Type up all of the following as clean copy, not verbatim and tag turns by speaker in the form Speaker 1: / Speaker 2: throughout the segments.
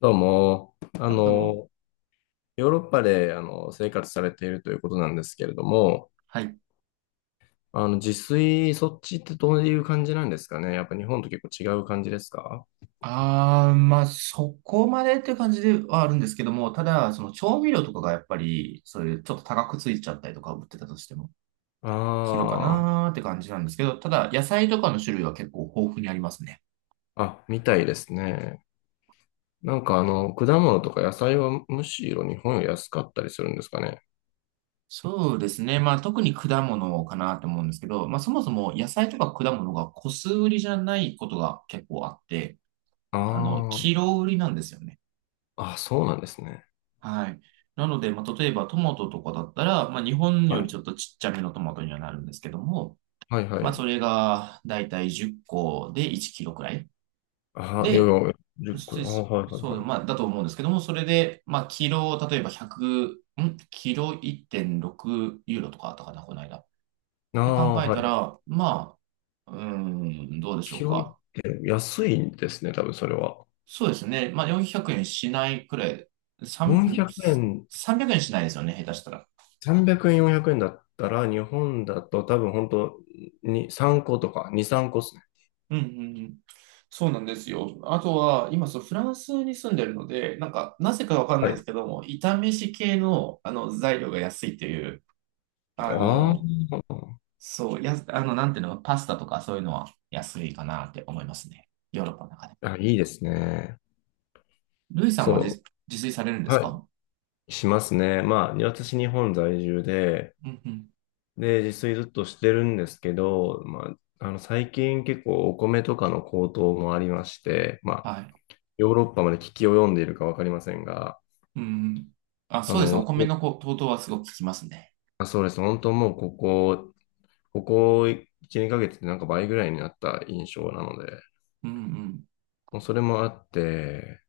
Speaker 1: どうも、
Speaker 2: あ、どうも。
Speaker 1: ヨーロッパで、生活されているということなんですけれども、
Speaker 2: はい。
Speaker 1: 自炊、そっちってどういう感じなんですかね？やっぱ日本と結構違う感じですか？
Speaker 2: ああ、まあ、そこまでっていう感じではあるんですけども、ただ、その調味料とかがやっぱり、そういうちょっと高くついちゃったりとか、売ってたとしても、するか
Speaker 1: ああー、
Speaker 2: なーって感じなんですけど、ただ、野菜とかの種類は結構豊富にありますね。
Speaker 1: あ、みたいですね。なんか果物とか野菜はむしろ日本より安かったりするんですかね？
Speaker 2: そうですね。まあ、特に果物かなと思うんですけど、まあ、そもそも野菜とか果物が個数売りじゃないことが結構あって、キ
Speaker 1: あ
Speaker 2: ロ売りなんですよね。
Speaker 1: あ、あ、そうなんですね。
Speaker 2: はい。なので、まあ、例えばトマトとかだったら、まあ、日本よ
Speaker 1: は
Speaker 2: りち
Speaker 1: い。
Speaker 2: ょっとちっちゃめのトマトにはなるんですけども、
Speaker 1: はいは
Speaker 2: まあ、そ
Speaker 1: い。
Speaker 2: れがだいたい10個で1キロくらい。
Speaker 1: ああ、いやい
Speaker 2: で、
Speaker 1: や、10個。
Speaker 2: そ
Speaker 1: ああ、はいはい
Speaker 2: そう、
Speaker 1: はい。
Speaker 2: まあ、だと思うんですけども、それで、まあ、キロ、例えば100、キロ1.6ユーロとかあったかな、この間。
Speaker 1: ああ、いや
Speaker 2: で考
Speaker 1: いや個、
Speaker 2: え
Speaker 1: ああ、
Speaker 2: た
Speaker 1: はい。
Speaker 2: ら、まあ、うーん、どうでしょ
Speaker 1: キ
Speaker 2: う
Speaker 1: ロいっ
Speaker 2: か。
Speaker 1: て安いんですね、多分それは。
Speaker 2: そうですね。まあ、400円しないくらい、3、
Speaker 1: 400円、
Speaker 2: ん ?300 円しないですよね、下手したら。
Speaker 1: 300円、400円だったら、日本だと多分本当に3個とか、2、3個ですね。
Speaker 2: うんうんうん。そうなんですよ。あとは、今、そう、フランスに住んでるので、なんか、なぜかわかんな
Speaker 1: は
Speaker 2: いで
Speaker 1: い。
Speaker 2: すけども、炒め飯系の、材料が安いっていう、
Speaker 1: あ
Speaker 2: あの、
Speaker 1: ー
Speaker 2: そう、やあの、なんていうの、パスタとかそういうのは安いかなって思いますね。ヨーロッパの中で。
Speaker 1: あ、いいですね。
Speaker 2: ルイさんは自、
Speaker 1: そ
Speaker 2: 自炊されるんで
Speaker 1: う。
Speaker 2: す
Speaker 1: は
Speaker 2: か？
Speaker 1: い。しますね。まあ、私日本在住で、
Speaker 2: うんうん。
Speaker 1: で、自炊ずっとしてるんですけど、まあ、最近結構お米とかの高騰もありまして、まあ、
Speaker 2: はい。
Speaker 1: ヨーロッパまで危機を読んでいるかわかりませんが、
Speaker 2: うんうん。あ、
Speaker 1: あ
Speaker 2: そうですね。お
Speaker 1: の、
Speaker 2: 米の高騰はすごく効きますね。
Speaker 1: あ、そうです。本当もうここ1、2ヶ月でなんか倍ぐらいになった印象なので、
Speaker 2: うんうん。
Speaker 1: もうそれもあって、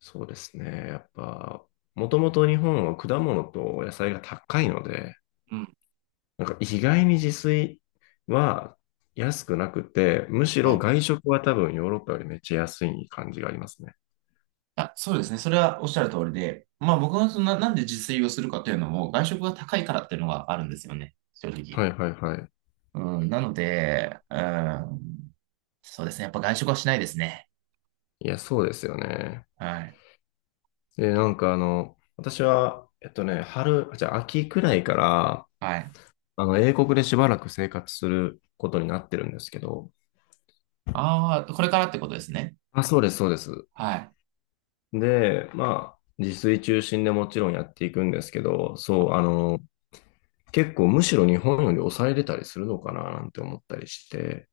Speaker 1: そうですね。やっぱ、もともと日本は果物と野菜が高いので、
Speaker 2: うん。
Speaker 1: なんか意外に自炊は安くなくて、むし
Speaker 2: は
Speaker 1: ろ
Speaker 2: い。
Speaker 1: 外食は多分ヨーロッパよりめっちゃ安い感じがありますね。
Speaker 2: あ、そうですね。それはおっしゃる通りで、まあ僕はそんな、なんで自炊をするかというのも、外食が高いからっていうのがあるんですよね。正直。
Speaker 1: はいはいはい。
Speaker 2: うん、なので、うん、そうですね。やっぱ外食はしないですね。
Speaker 1: いや、そうですよね。
Speaker 2: はい。
Speaker 1: で、なんか私は、春、じゃあ秋くらいから、
Speaker 2: はい。
Speaker 1: 英国でしばらく生活することになってるんですけど、
Speaker 2: ああ、これからってことですね。
Speaker 1: あ、そうです、そうです。
Speaker 2: はい。
Speaker 1: で、まあ、自炊中心でもちろんやっていくんですけど、そう、結構むしろ日本より抑えれたりするのかななんて思ったりして、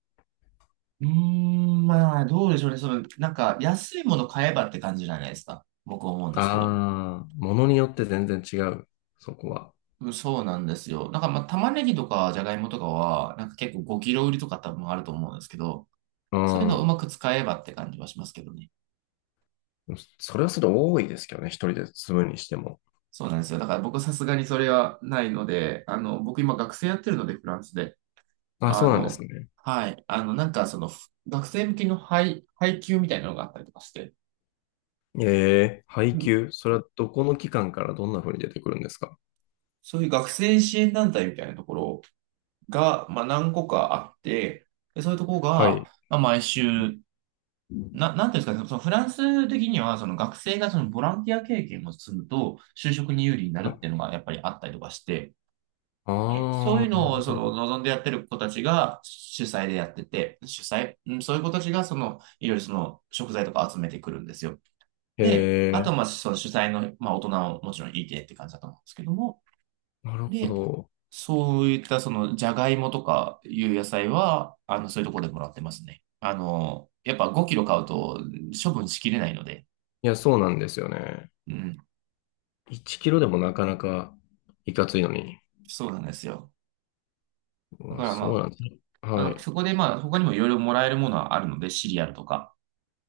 Speaker 2: うーん、まあ、どうでしょうね。その、なんか、安いもの買えばって感じじゃないですか。僕は思うんですけど。
Speaker 1: ああ、ものによって全然違う、そこは。
Speaker 2: うんそうなんですよ。なんか、まあ、玉ねぎとか、じゃがいもとかは、なんか結構5キロ売りとか多分あると思うんですけど、
Speaker 1: う
Speaker 2: そういうのをう
Speaker 1: ん。
Speaker 2: まく使えばって感じはしますけどね。
Speaker 1: それはそれで多いですけどね、一人で住むにしても。
Speaker 2: そうなんですよ。だから僕さすがにそれはないので、僕今学生やってるので、フランスで。
Speaker 1: あ、
Speaker 2: あ
Speaker 1: そうなんです
Speaker 2: の、
Speaker 1: ね。
Speaker 2: はい。なんかその、学生向けの配給みたいなのがあったりとかして、
Speaker 1: ええ、配
Speaker 2: うん
Speaker 1: 給、それはどこの期間からどんな風に出てくるんですか？
Speaker 2: そういう学生支援団体みたいなところが、まあ何個かあって、で、そういうところ
Speaker 1: は
Speaker 2: が、
Speaker 1: い。
Speaker 2: まあ毎週、なんていうんですかね、そのフランス的には、その学生がそのボランティア経験を積むと、就職に有利にな
Speaker 1: は
Speaker 2: る
Speaker 1: い。
Speaker 2: っていうのがやっぱりあったりとかして、でそういう
Speaker 1: ああ、なる
Speaker 2: のをそ
Speaker 1: ほど。
Speaker 2: の望んでやってる子たちが主催でやってて、うん、そういう子たちがそのいろいろその食材とか集めてくるんですよ。で、あとは
Speaker 1: ええ、
Speaker 2: まあその主催の、まあ、大人ももちろんいてって感じだと思うんですけども、
Speaker 1: なるほ
Speaker 2: で、
Speaker 1: ど。
Speaker 2: そういったそのじゃがいもとかいう野菜は、そういうところでもらってますね。やっぱ5キロ買うと処分しきれないので、
Speaker 1: いや、そうなんですよね。
Speaker 2: うん、
Speaker 1: 1キロでもなかなかいかついのに。
Speaker 2: そうなんですよ。
Speaker 1: う
Speaker 2: だか
Speaker 1: わ、
Speaker 2: ら
Speaker 1: そう
Speaker 2: ま
Speaker 1: なんですね。
Speaker 2: だ
Speaker 1: は
Speaker 2: から
Speaker 1: い。
Speaker 2: そこでまあ他にもいろいろもらえるものはあるので、シリアルとか。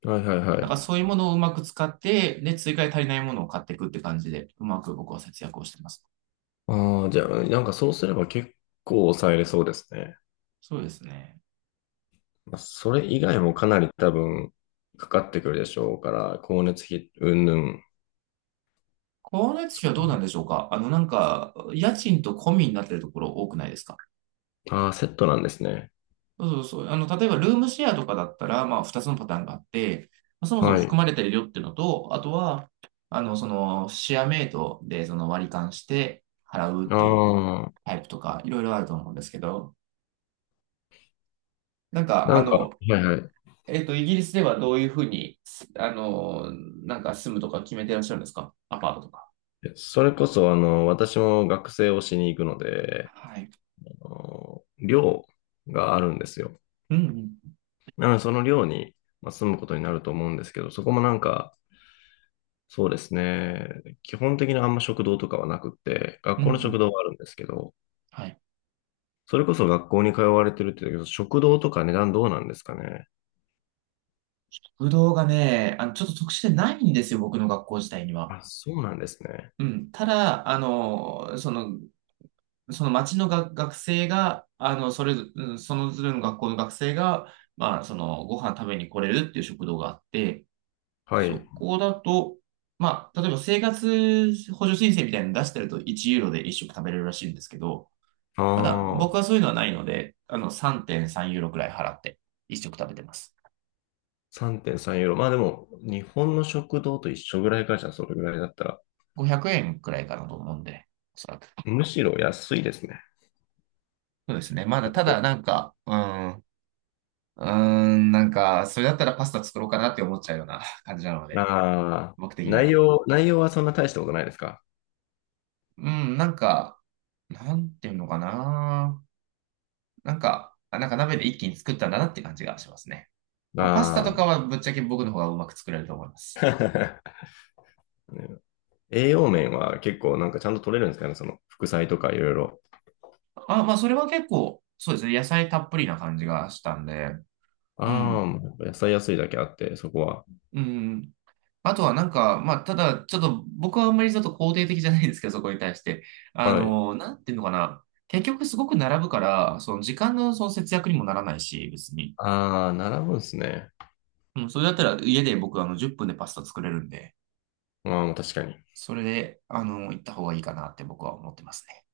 Speaker 1: はいはいは
Speaker 2: なん
Speaker 1: い。
Speaker 2: かそういうものをうまく使って、で、追加で足りないものを買っていくって感じで、うまく僕は節約をしてます。
Speaker 1: ああ、じゃあ、なんかそうすれば結構抑えれそうですね。
Speaker 2: そうですね。
Speaker 1: まあ、それ以外もかなり多分かかってくるでしょうから、光熱費云々。
Speaker 2: 光熱費はどうなんでしょうか？なんか、家賃と込みになってるところ多くないですか？
Speaker 1: ああ、セットなんですね。
Speaker 2: そうそうそう。例えばルームシェアとかだったら、まあ、二つのパターンがあって、まあそもそも
Speaker 1: は
Speaker 2: 含ま
Speaker 1: い。
Speaker 2: れてるよっていうのと、あとは、その、シェアメイトで、その割り勘して払うっていう
Speaker 1: ああ、
Speaker 2: タイプとか、いろいろあると思うんですけど、なんか、
Speaker 1: なんか、はいはい。
Speaker 2: イギリスではどういうふうに、すあの、なんか住むとか決めてらっしゃるんですか？アパートとか。
Speaker 1: それこそ、私も学生をしに行くので、
Speaker 2: はい。
Speaker 1: あの寮があるんですよ。
Speaker 2: うんうん。
Speaker 1: なので、その寮に、まあ、住むことになると思うんですけど、そこもなんか、そうですね、基本的にあんま食堂とかはなくって、
Speaker 2: う
Speaker 1: 学
Speaker 2: んう
Speaker 1: 校の食
Speaker 2: ん。
Speaker 1: 堂はあるんですけど、
Speaker 2: はい。
Speaker 1: それこそ学校に通われてるって言うけど、食堂とか値段どうなんですかね？
Speaker 2: ぶどうがね、ちょっと特殊でないんですよ、僕の学校自体には。
Speaker 1: あ、そうなんですね。
Speaker 2: うん。ただ、その町のが学生が、あの、それぞ、うんそのずれの学校の学生が、まあ、その、ご飯食べに来れるっていう食堂があって、
Speaker 1: はい。
Speaker 2: そこだと、まあ、例えば生活補助申請みたいなの出してると1ユーロで1食食べれるらしいんですけど、ただ、
Speaker 1: あ
Speaker 2: 僕
Speaker 1: あ、
Speaker 2: はそういうのはないので、3.3ユーロくらい払って、一食食べてます。
Speaker 1: 3.3ユーロ。まあでも、日本の食堂と一緒ぐらいかじゃあ、それぐらいだったら、
Speaker 2: 500円くえんくらいかなと思うんで、おそらく。
Speaker 1: むしろ安いですね。
Speaker 2: そうですね。まだ、
Speaker 1: だ
Speaker 2: た
Speaker 1: と。
Speaker 2: だ、なんか、ん、うーなんか、それだったらパスタ作ろうかなって思っちゃうような 感じなので、
Speaker 1: ああ、
Speaker 2: 僕的に
Speaker 1: 内
Speaker 2: はね。
Speaker 1: 容、内容はそんな大したことないですか？
Speaker 2: うん、なんか、なんていうのかな。なんか、なんか鍋で一気に作ったんだなって感じがしますね。まあ、パスタと
Speaker 1: あ
Speaker 2: かはぶっちゃけ僕の方がうまく作れると思いま
Speaker 1: あ
Speaker 2: す。
Speaker 1: ー。栄養面は結構なんかちゃんと取れるんですかね、その副菜とかいろいろ。
Speaker 2: あ、まあ、それは結構、そうですね。野菜たっぷりな感じがしたんで、う
Speaker 1: ああ、
Speaker 2: ん。
Speaker 1: もうやっぱ野菜安いだけあって、そこは。
Speaker 2: うん。あとはなんか、まあ、ただ、ちょっと僕はあんまりちょっと肯定的じゃないんですけど、そこに対して。
Speaker 1: はい。
Speaker 2: なんていうのかな。結局すごく並ぶから、その時間のその節約にもならないし、別に。
Speaker 1: ああ、並ぶんですね。
Speaker 2: うん、それだったら家で僕10分でパスタ作れるんで、
Speaker 1: ああ、確かに。
Speaker 2: それで、行った方がいいかなって僕は思ってますね。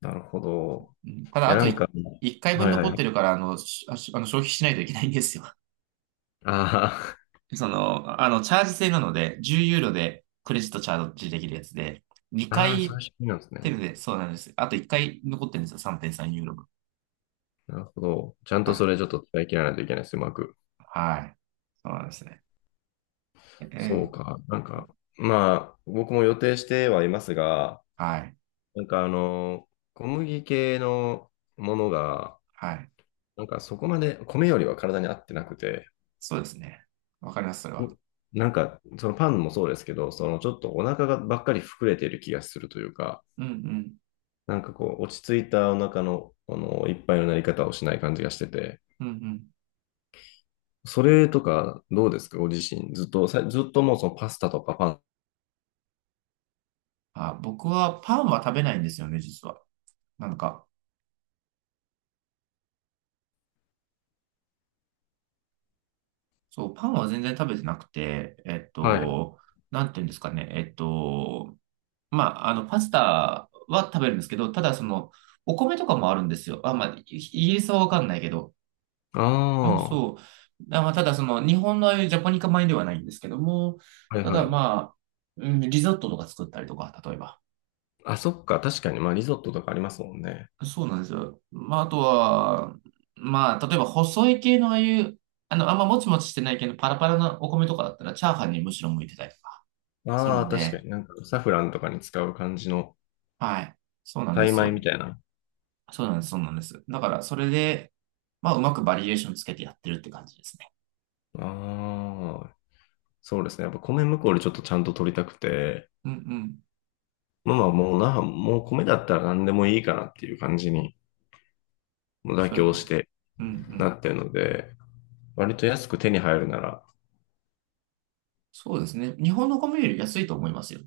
Speaker 1: なるほど。
Speaker 2: うん、た
Speaker 1: い
Speaker 2: だ、あ
Speaker 1: や、な
Speaker 2: と
Speaker 1: んか、
Speaker 2: 1回分
Speaker 1: はいはい
Speaker 2: 残
Speaker 1: は
Speaker 2: ってる
Speaker 1: い。
Speaker 2: から、あの、しあしあの消費しないといけないんですよ。
Speaker 1: あ
Speaker 2: その、チャージ制なので、10ユーロでクレジットチャージできるやつで、
Speaker 1: あ、
Speaker 2: 2
Speaker 1: ああ、そうい
Speaker 2: 回
Speaker 1: う仕組みなんです
Speaker 2: テル
Speaker 1: ね。
Speaker 2: で、そうなんです。あと1回残ってるんですよ、3.3ユーロ分。
Speaker 1: なるほど。ちゃん
Speaker 2: は
Speaker 1: と
Speaker 2: い。
Speaker 1: それちょっと使い切らないといけないです、うまく。
Speaker 2: はい。そうなんですね。
Speaker 1: そう
Speaker 2: ええ
Speaker 1: か。なんか、まあ、僕も予定してはいますが、
Speaker 2: はい。
Speaker 1: なんか小麦系のものが、
Speaker 2: はい。
Speaker 1: なんかそこまで、米よりは体に合ってなくて、
Speaker 2: そうですね。わかります、それは。
Speaker 1: なんか、そのパンもそうですけど、そのちょっとお腹がばっかり膨れてる気がするというか、
Speaker 2: うんうん。
Speaker 1: なんかこう、落ち着いたお腹の、いっぱいのなり方をしない感じがしてて、
Speaker 2: うんうん。
Speaker 1: それとかどうですかご自身。ずっともうそのパスタとかパン。
Speaker 2: あ、僕はパンは食べないんですよね、実は。なんか、そう、パンは全然食べてなくて、
Speaker 1: はい。
Speaker 2: なんていうんですかね、まあ、パスタは食べるんですけど、ただその、お米とかもあるんですよ。あ、まあ、イギリスはわかんないけど。
Speaker 1: あ
Speaker 2: う
Speaker 1: あ、
Speaker 2: ん、
Speaker 1: は
Speaker 2: そう。ただその、日本のああいうジャポニカ米ではないんですけども、
Speaker 1: い
Speaker 2: た
Speaker 1: は
Speaker 2: だ
Speaker 1: い。
Speaker 2: まあ、うん、リゾットとか作ったりとか、例えば。
Speaker 1: あ、そっか、確かに、まあリゾットとかありますもんね。
Speaker 2: そうなんですよ。まあ、あとは、まあ、例えば細い系のああいう、あんまもちもちしてない系のパラパラなお米とかだったら、チャーハンにむしろ向いてたりとかする
Speaker 1: ああ、
Speaker 2: ん
Speaker 1: 確か
Speaker 2: で、
Speaker 1: になんかサフランとかに使う感じの
Speaker 2: はい。そうなん
Speaker 1: タ
Speaker 2: で
Speaker 1: イ
Speaker 2: す
Speaker 1: 米み
Speaker 2: よ。
Speaker 1: たいな。
Speaker 2: そうなんです、そうなんです。だから、それで、まあ、うまくバリエーションつけてやってるって感じですね。
Speaker 1: ああ、そうですね。やっぱ米向こうでちょっとちゃんと取りたくて、
Speaker 2: うんうん。
Speaker 1: まあまあもう米だったら何でもいいかなっていう感じに、もう妥
Speaker 2: そうです
Speaker 1: 協し
Speaker 2: ね。
Speaker 1: て
Speaker 2: うんう
Speaker 1: な
Speaker 2: ん。
Speaker 1: ってるので、割と安く手に入るなら、
Speaker 2: そうですね。日本の米より安いと思いますよ。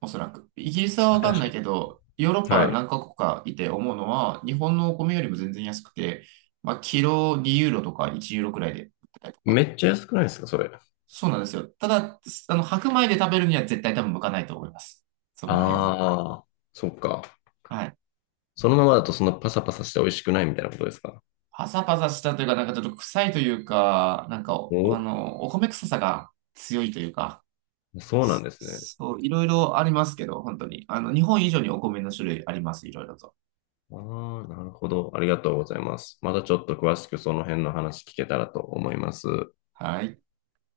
Speaker 2: おそらく。イギリスはわ
Speaker 1: 確
Speaker 2: かん
Speaker 1: か
Speaker 2: ない
Speaker 1: に。
Speaker 2: けど、ヨーロッ
Speaker 1: は
Speaker 2: パ
Speaker 1: い。
Speaker 2: 何カ国かいて思うのは、日本のお米よりも全然安くて、まあ、キロ2ユーロとか1ユーロくらいで売ってたりと
Speaker 1: め
Speaker 2: か。
Speaker 1: っちゃ安くないですか、それ。あ
Speaker 2: そうなんですよ。ただ、白米で食べるには絶対多分向かないと思います。そこら辺は。
Speaker 1: あ、そっか。
Speaker 2: はい。
Speaker 1: そのままだとそんなパサパサして美味しくないみたいなことですか？
Speaker 2: パサパサしたというか、なんかちょっと臭いというか、なんか、
Speaker 1: お、
Speaker 2: お米臭さが強いというか、
Speaker 1: そうなんですね。
Speaker 2: そう、いろいろありますけど、本当に。日本以上にお米の種類あります、いろいろと。
Speaker 1: ああ、なるほど。ありがとうございます。またちょっと詳しくその辺の話聞けたらと思います。
Speaker 2: はい。